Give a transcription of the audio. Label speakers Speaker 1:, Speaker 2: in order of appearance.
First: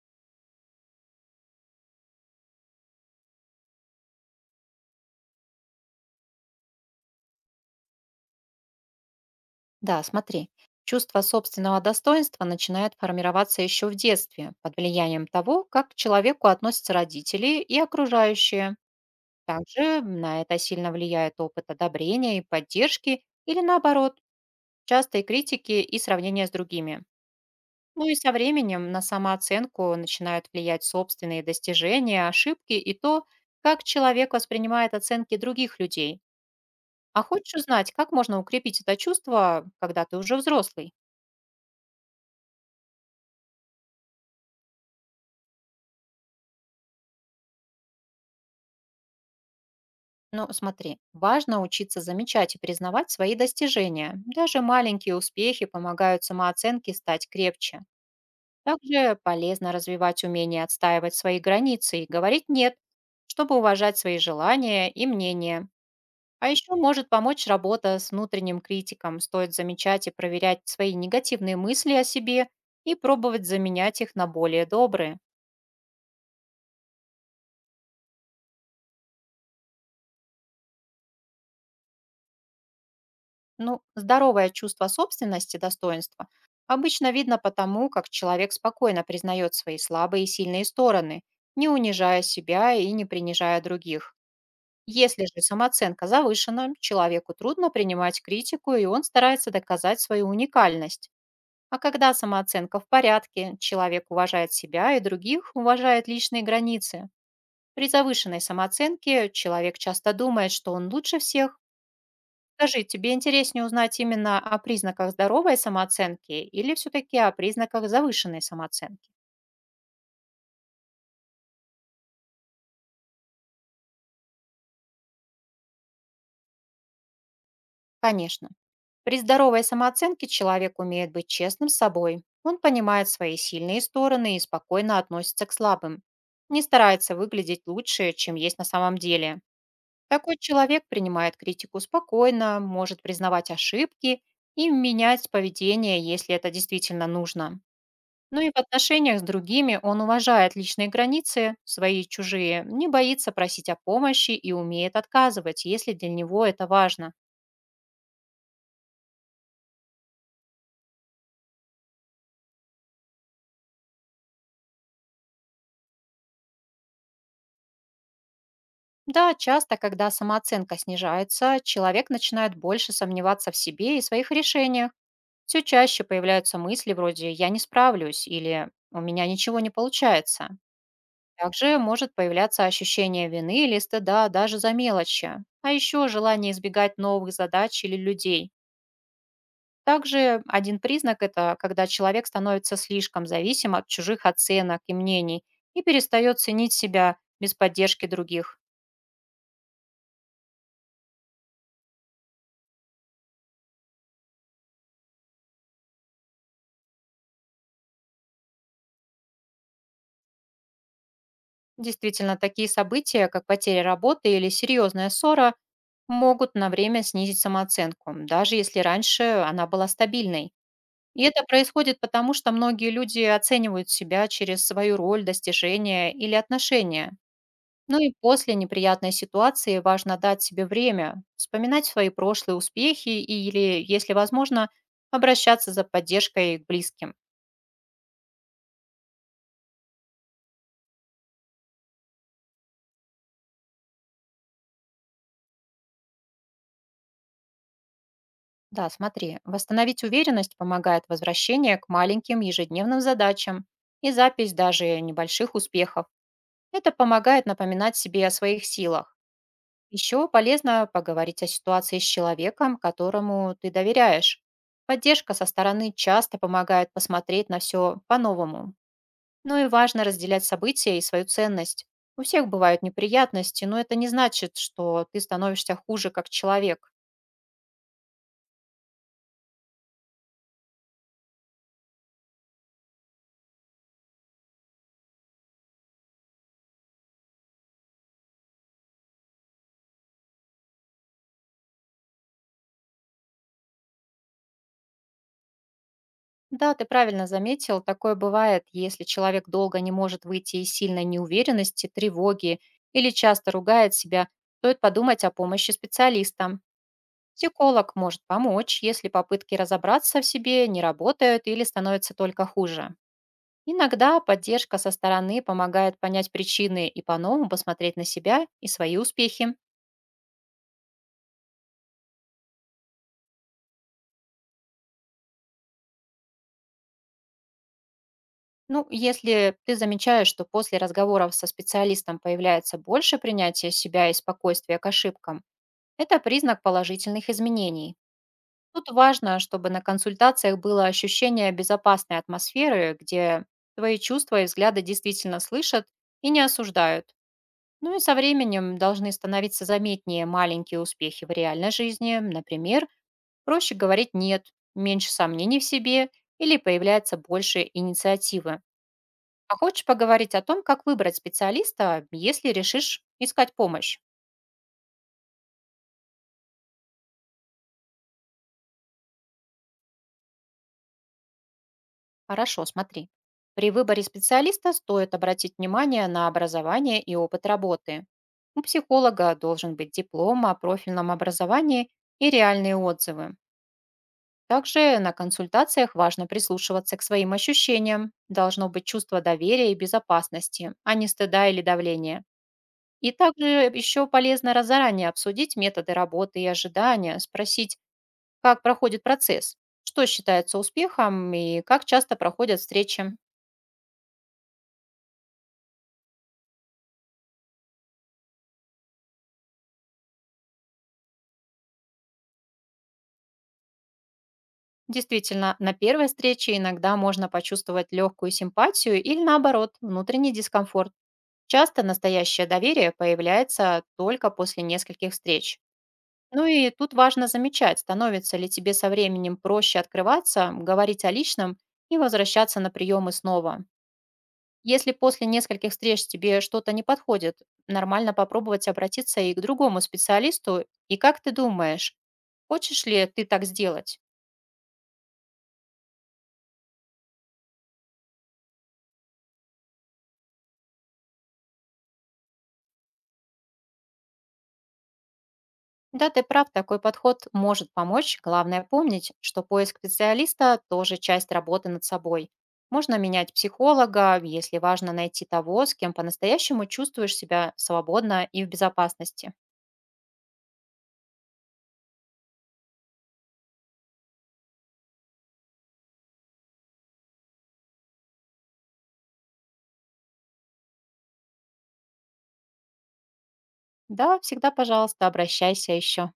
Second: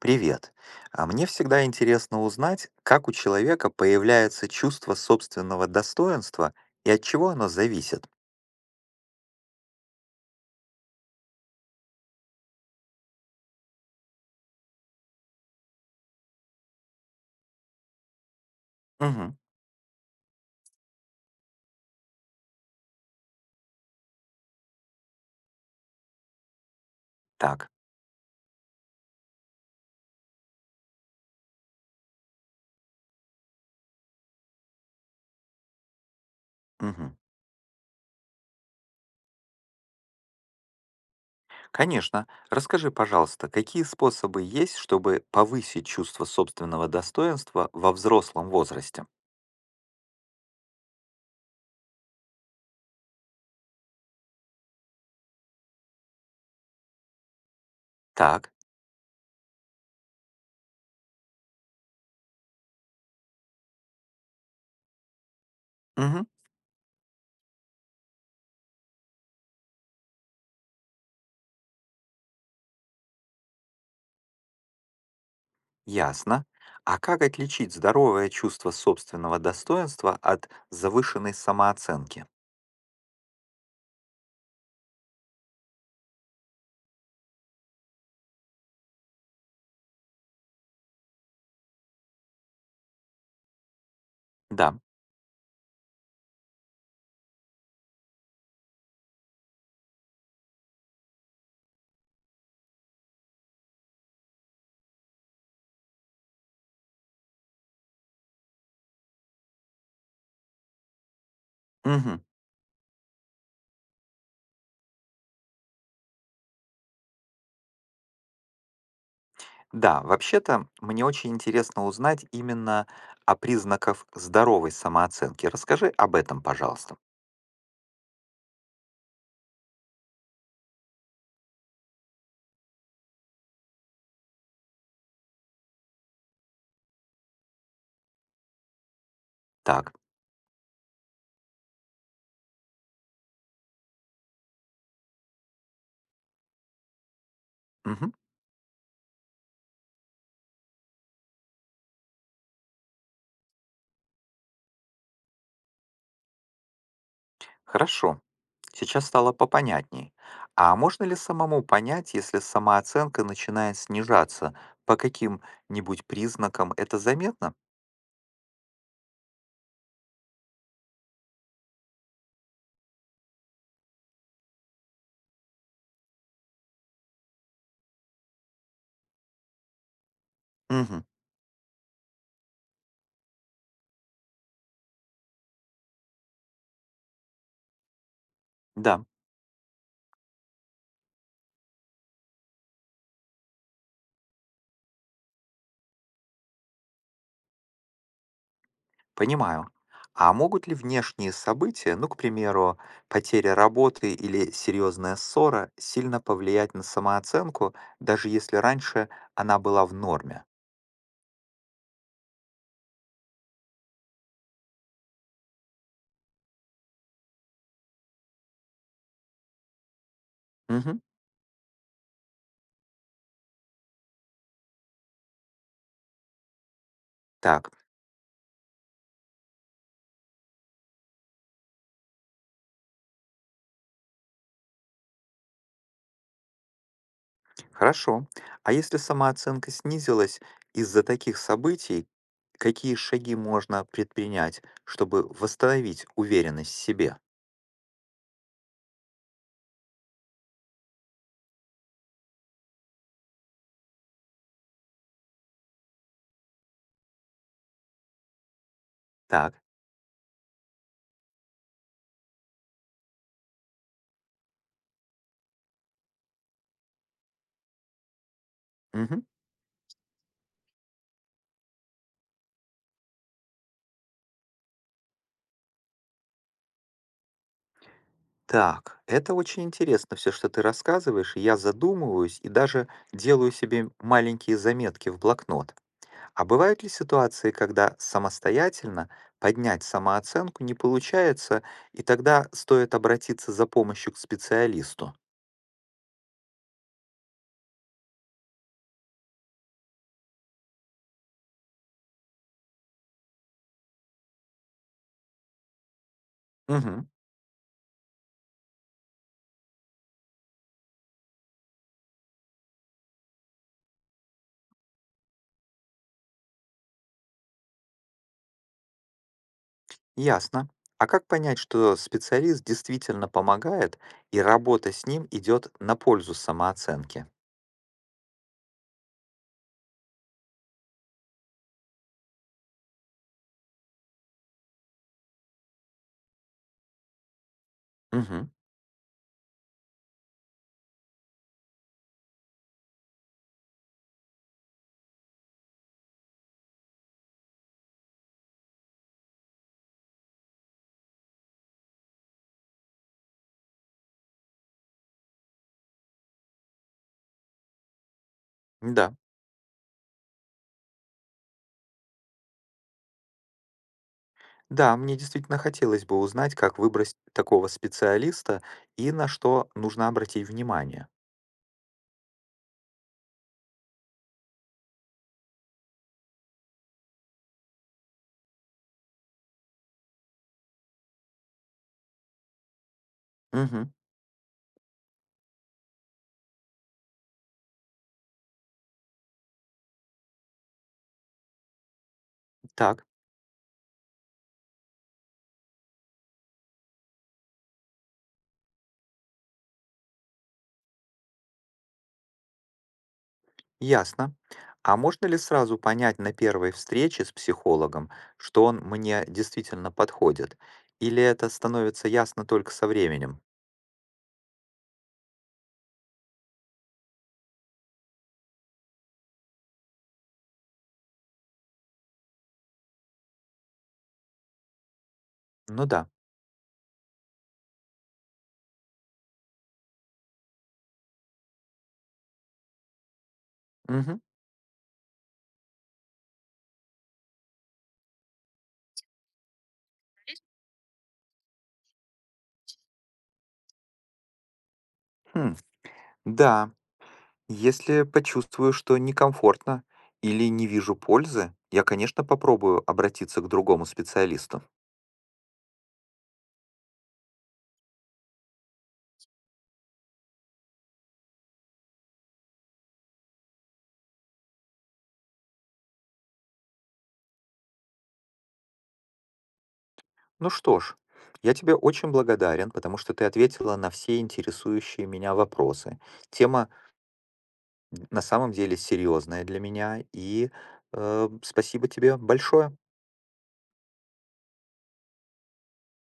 Speaker 1: Привет. Мне всегда интересно узнать, как у человека появляется чувство собственного достоинства и от чего оно зависит.
Speaker 2: Да, смотри, чувство собственного достоинства начинает формироваться еще в детстве, под влиянием того, как к человеку относятся родители и окружающие.
Speaker 1: Мгм.
Speaker 2: Также на это сильно влияет опыт одобрения и поддержки, или наоборот, частые критики и сравнения с другими.
Speaker 1: Так.
Speaker 2: Ну и со временем на самооценку начинают влиять собственные достижения, ошибки и то, как человек воспринимает оценки других людей.
Speaker 1: Мгм.
Speaker 2: А хочешь узнать, как можно укрепить это чувство, когда ты уже взрослый?
Speaker 1: Конечно. Расскажи, пожалуйста, какие способы есть, чтобы повысить чувство собственного достоинства во взрослом возрасте?
Speaker 2: Ну, смотри, важно учиться замечать и признавать свои достижения. Даже маленькие успехи помогают самооценке стать крепче.
Speaker 1: Так.
Speaker 2: Также полезно развивать умение отстаивать свои границы и говорить «нет», чтобы уважать свои желания и мнения.
Speaker 1: Мгм.
Speaker 2: А еще может помочь работа с внутренним критиком. Стоит замечать и проверять свои негативные мысли о себе и пробовать заменять их на более добрые.
Speaker 1: Ясно. А как отличить здоровое чувство собственного достоинства от завышенной самооценки?
Speaker 2: Ну, здоровое чувство собственности, достоинства обычно видно потому, как человек спокойно признает свои слабые и сильные стороны, не унижая себя и не принижая других.
Speaker 1: Да.
Speaker 2: Если же самооценка завышена, человеку трудно принимать критику, и он старается доказать свою уникальность. А когда самооценка в порядке, человек уважает себя и других, уважает личные границы. При завышенной самооценке человек часто думает, что он лучше всех.
Speaker 1: Мгм.
Speaker 2: Скажи, тебе интереснее узнать именно о признаках здоровой самооценки или все-таки о признаках завышенной самооценки?
Speaker 1: Да, вообще-то мне очень интересно узнать именно о признаках здоровой самооценки. Расскажи об этом, пожалуйста.
Speaker 2: Конечно. При здоровой самооценке человек умеет быть честным с собой. Он понимает свои сильные стороны и спокойно относится к слабым. Не старается выглядеть лучше, чем есть на самом деле.
Speaker 1: Так,
Speaker 2: Такой человек принимает критику спокойно, может признавать ошибки и менять поведение, если это действительно нужно.
Speaker 1: мгм,
Speaker 2: Ну и в отношениях с другими он уважает личные границы, свои и чужие, не боится просить о помощи и умеет отказывать, если для него это важно.
Speaker 1: хорошо. Сейчас стало попонятней. А можно ли самому понять, если самооценка начинает снижаться, по каким-нибудь признакам это заметно?
Speaker 2: Да, часто, когда самооценка снижается, человек начинает больше сомневаться в себе и своих решениях. Все чаще появляются мысли вроде «я не справлюсь» или «у меня ничего не получается».
Speaker 1: Мгм,
Speaker 2: Также может появляться ощущение вины или стыда даже за мелочи, а еще желание избегать новых задач или людей.
Speaker 1: да.
Speaker 2: Также один признак — это когда человек становится слишком зависим от чужих оценок и мнений и перестает ценить себя без поддержки других.
Speaker 1: Понимаю. А могут ли внешние события, ну, к примеру, потеря работы или серьезная ссора, сильно повлиять на самооценку, даже если раньше она была в норме?
Speaker 2: Действительно, такие события, как потеря работы или серьезная ссора, могут на время снизить самооценку, даже если раньше она была стабильной.
Speaker 1: Мгм.
Speaker 2: И это происходит потому, что многие люди оценивают себя через свою роль, достижения или отношения.
Speaker 1: Так,
Speaker 2: Ну и после неприятной ситуации важно дать себе время, вспоминать свои прошлые успехи или, если возможно, обращаться за поддержкой к близким.
Speaker 1: хорошо. А если самооценка снизилась из-за таких событий, какие шаги можно предпринять, чтобы восстановить уверенность в себе?
Speaker 2: Да, смотри, восстановить уверенность помогает возвращение к маленьким ежедневным задачам и запись даже небольших успехов. Это помогает напоминать себе о своих силах.
Speaker 1: Так.
Speaker 2: Еще полезно поговорить о ситуации с человеком, которому ты доверяешь. Поддержка со стороны часто помогает посмотреть на все по-новому.
Speaker 1: Мгм.
Speaker 2: Ну и важно разделять события и свою ценность. У всех бывают неприятности, но это не значит, что ты становишься хуже как человек.
Speaker 1: Так, это очень интересно все, что ты рассказываешь. Я задумываюсь и даже делаю себе маленькие заметки в блокнот. А бывают ли ситуации, когда самостоятельно поднять самооценку не получается, и тогда стоит обратиться за помощью к специалисту?
Speaker 2: Да, ты правильно заметил, такое бывает, если человек долго не может выйти из сильной неуверенности, тревоги или часто ругает себя, стоит подумать о помощи специалиста.
Speaker 1: Угу,
Speaker 2: Психолог может помочь, если попытки разобраться в себе не работают или становятся только хуже. Иногда поддержка со стороны помогает понять причины и по-новому посмотреть на себя и свои успехи.
Speaker 1: ясно. А как понять, что специалист действительно помогает, и работа с ним идет на пользу самооценке?
Speaker 2: Ну, если ты замечаешь, что после разговоров со специалистом появляется больше принятия себя и спокойствия к ошибкам, это признак положительных изменений.
Speaker 1: Угу,
Speaker 2: Тут важно, чтобы на консультациях было ощущение безопасной атмосферы, где твои чувства и взгляды действительно слышат и не осуждают. Ну и со временем должны становиться заметнее маленькие успехи в реальной жизни. Например, проще говорить «нет», меньше сомнений в себе или появляется больше инициативы.
Speaker 1: да.
Speaker 2: А хочешь поговорить о том, как выбрать специалиста, если решишь искать помощь?
Speaker 1: Да, мне действительно хотелось бы узнать, как выбрать такого специалиста и на что нужно обратить внимание.
Speaker 2: Хорошо, смотри. При выборе специалиста стоит обратить внимание на образование и опыт работы. У психолога должен быть диплом о профильном образовании и реальные отзывы.
Speaker 1: Мгм.
Speaker 2: Также на консультациях важно прислушиваться к своим ощущениям. Должно быть чувство доверия и безопасности, а не стыда или давления.
Speaker 1: Так,
Speaker 2: И также еще полезно заранее обсудить методы работы и ожидания, спросить, как проходит процесс, что считается успехом и как часто проходят встречи.
Speaker 1: ясно. А можно ли сразу понять на первой встрече с психологом, что он мне действительно подходит? Или это становится ясно только со временем?
Speaker 2: Действительно, на первой встрече иногда можно почувствовать легкую симпатию или наоборот, внутренний дискомфорт. Часто настоящее доверие появляется только после нескольких встреч.
Speaker 1: Ну да.
Speaker 2: Ну и тут важно замечать, становится ли тебе со временем проще открываться, говорить о личном и возвращаться на приемы снова.
Speaker 1: Мгм.
Speaker 2: Если после нескольких встреч тебе что-то не подходит, нормально попробовать обратиться и к другому специалисту. И как ты думаешь, хочешь ли ты так сделать?
Speaker 1: Хм. Да, если почувствую, что некомфортно или не вижу пользы, я, конечно, попробую обратиться к другому специалисту.
Speaker 2: Да, ты прав, такой подход может помочь. Главное помнить, что поиск специалиста тоже часть работы над собой. Можно менять психолога, если важно найти того, с кем по-настоящему чувствуешь себя свободно и в безопасности.
Speaker 1: Ну что ж, я тебе очень благодарен, потому что ты ответила на все интересующие меня вопросы. Тема на самом деле серьезная для меня, и спасибо тебе большое.
Speaker 2: Да, всегда, пожалуйста, обращайся еще.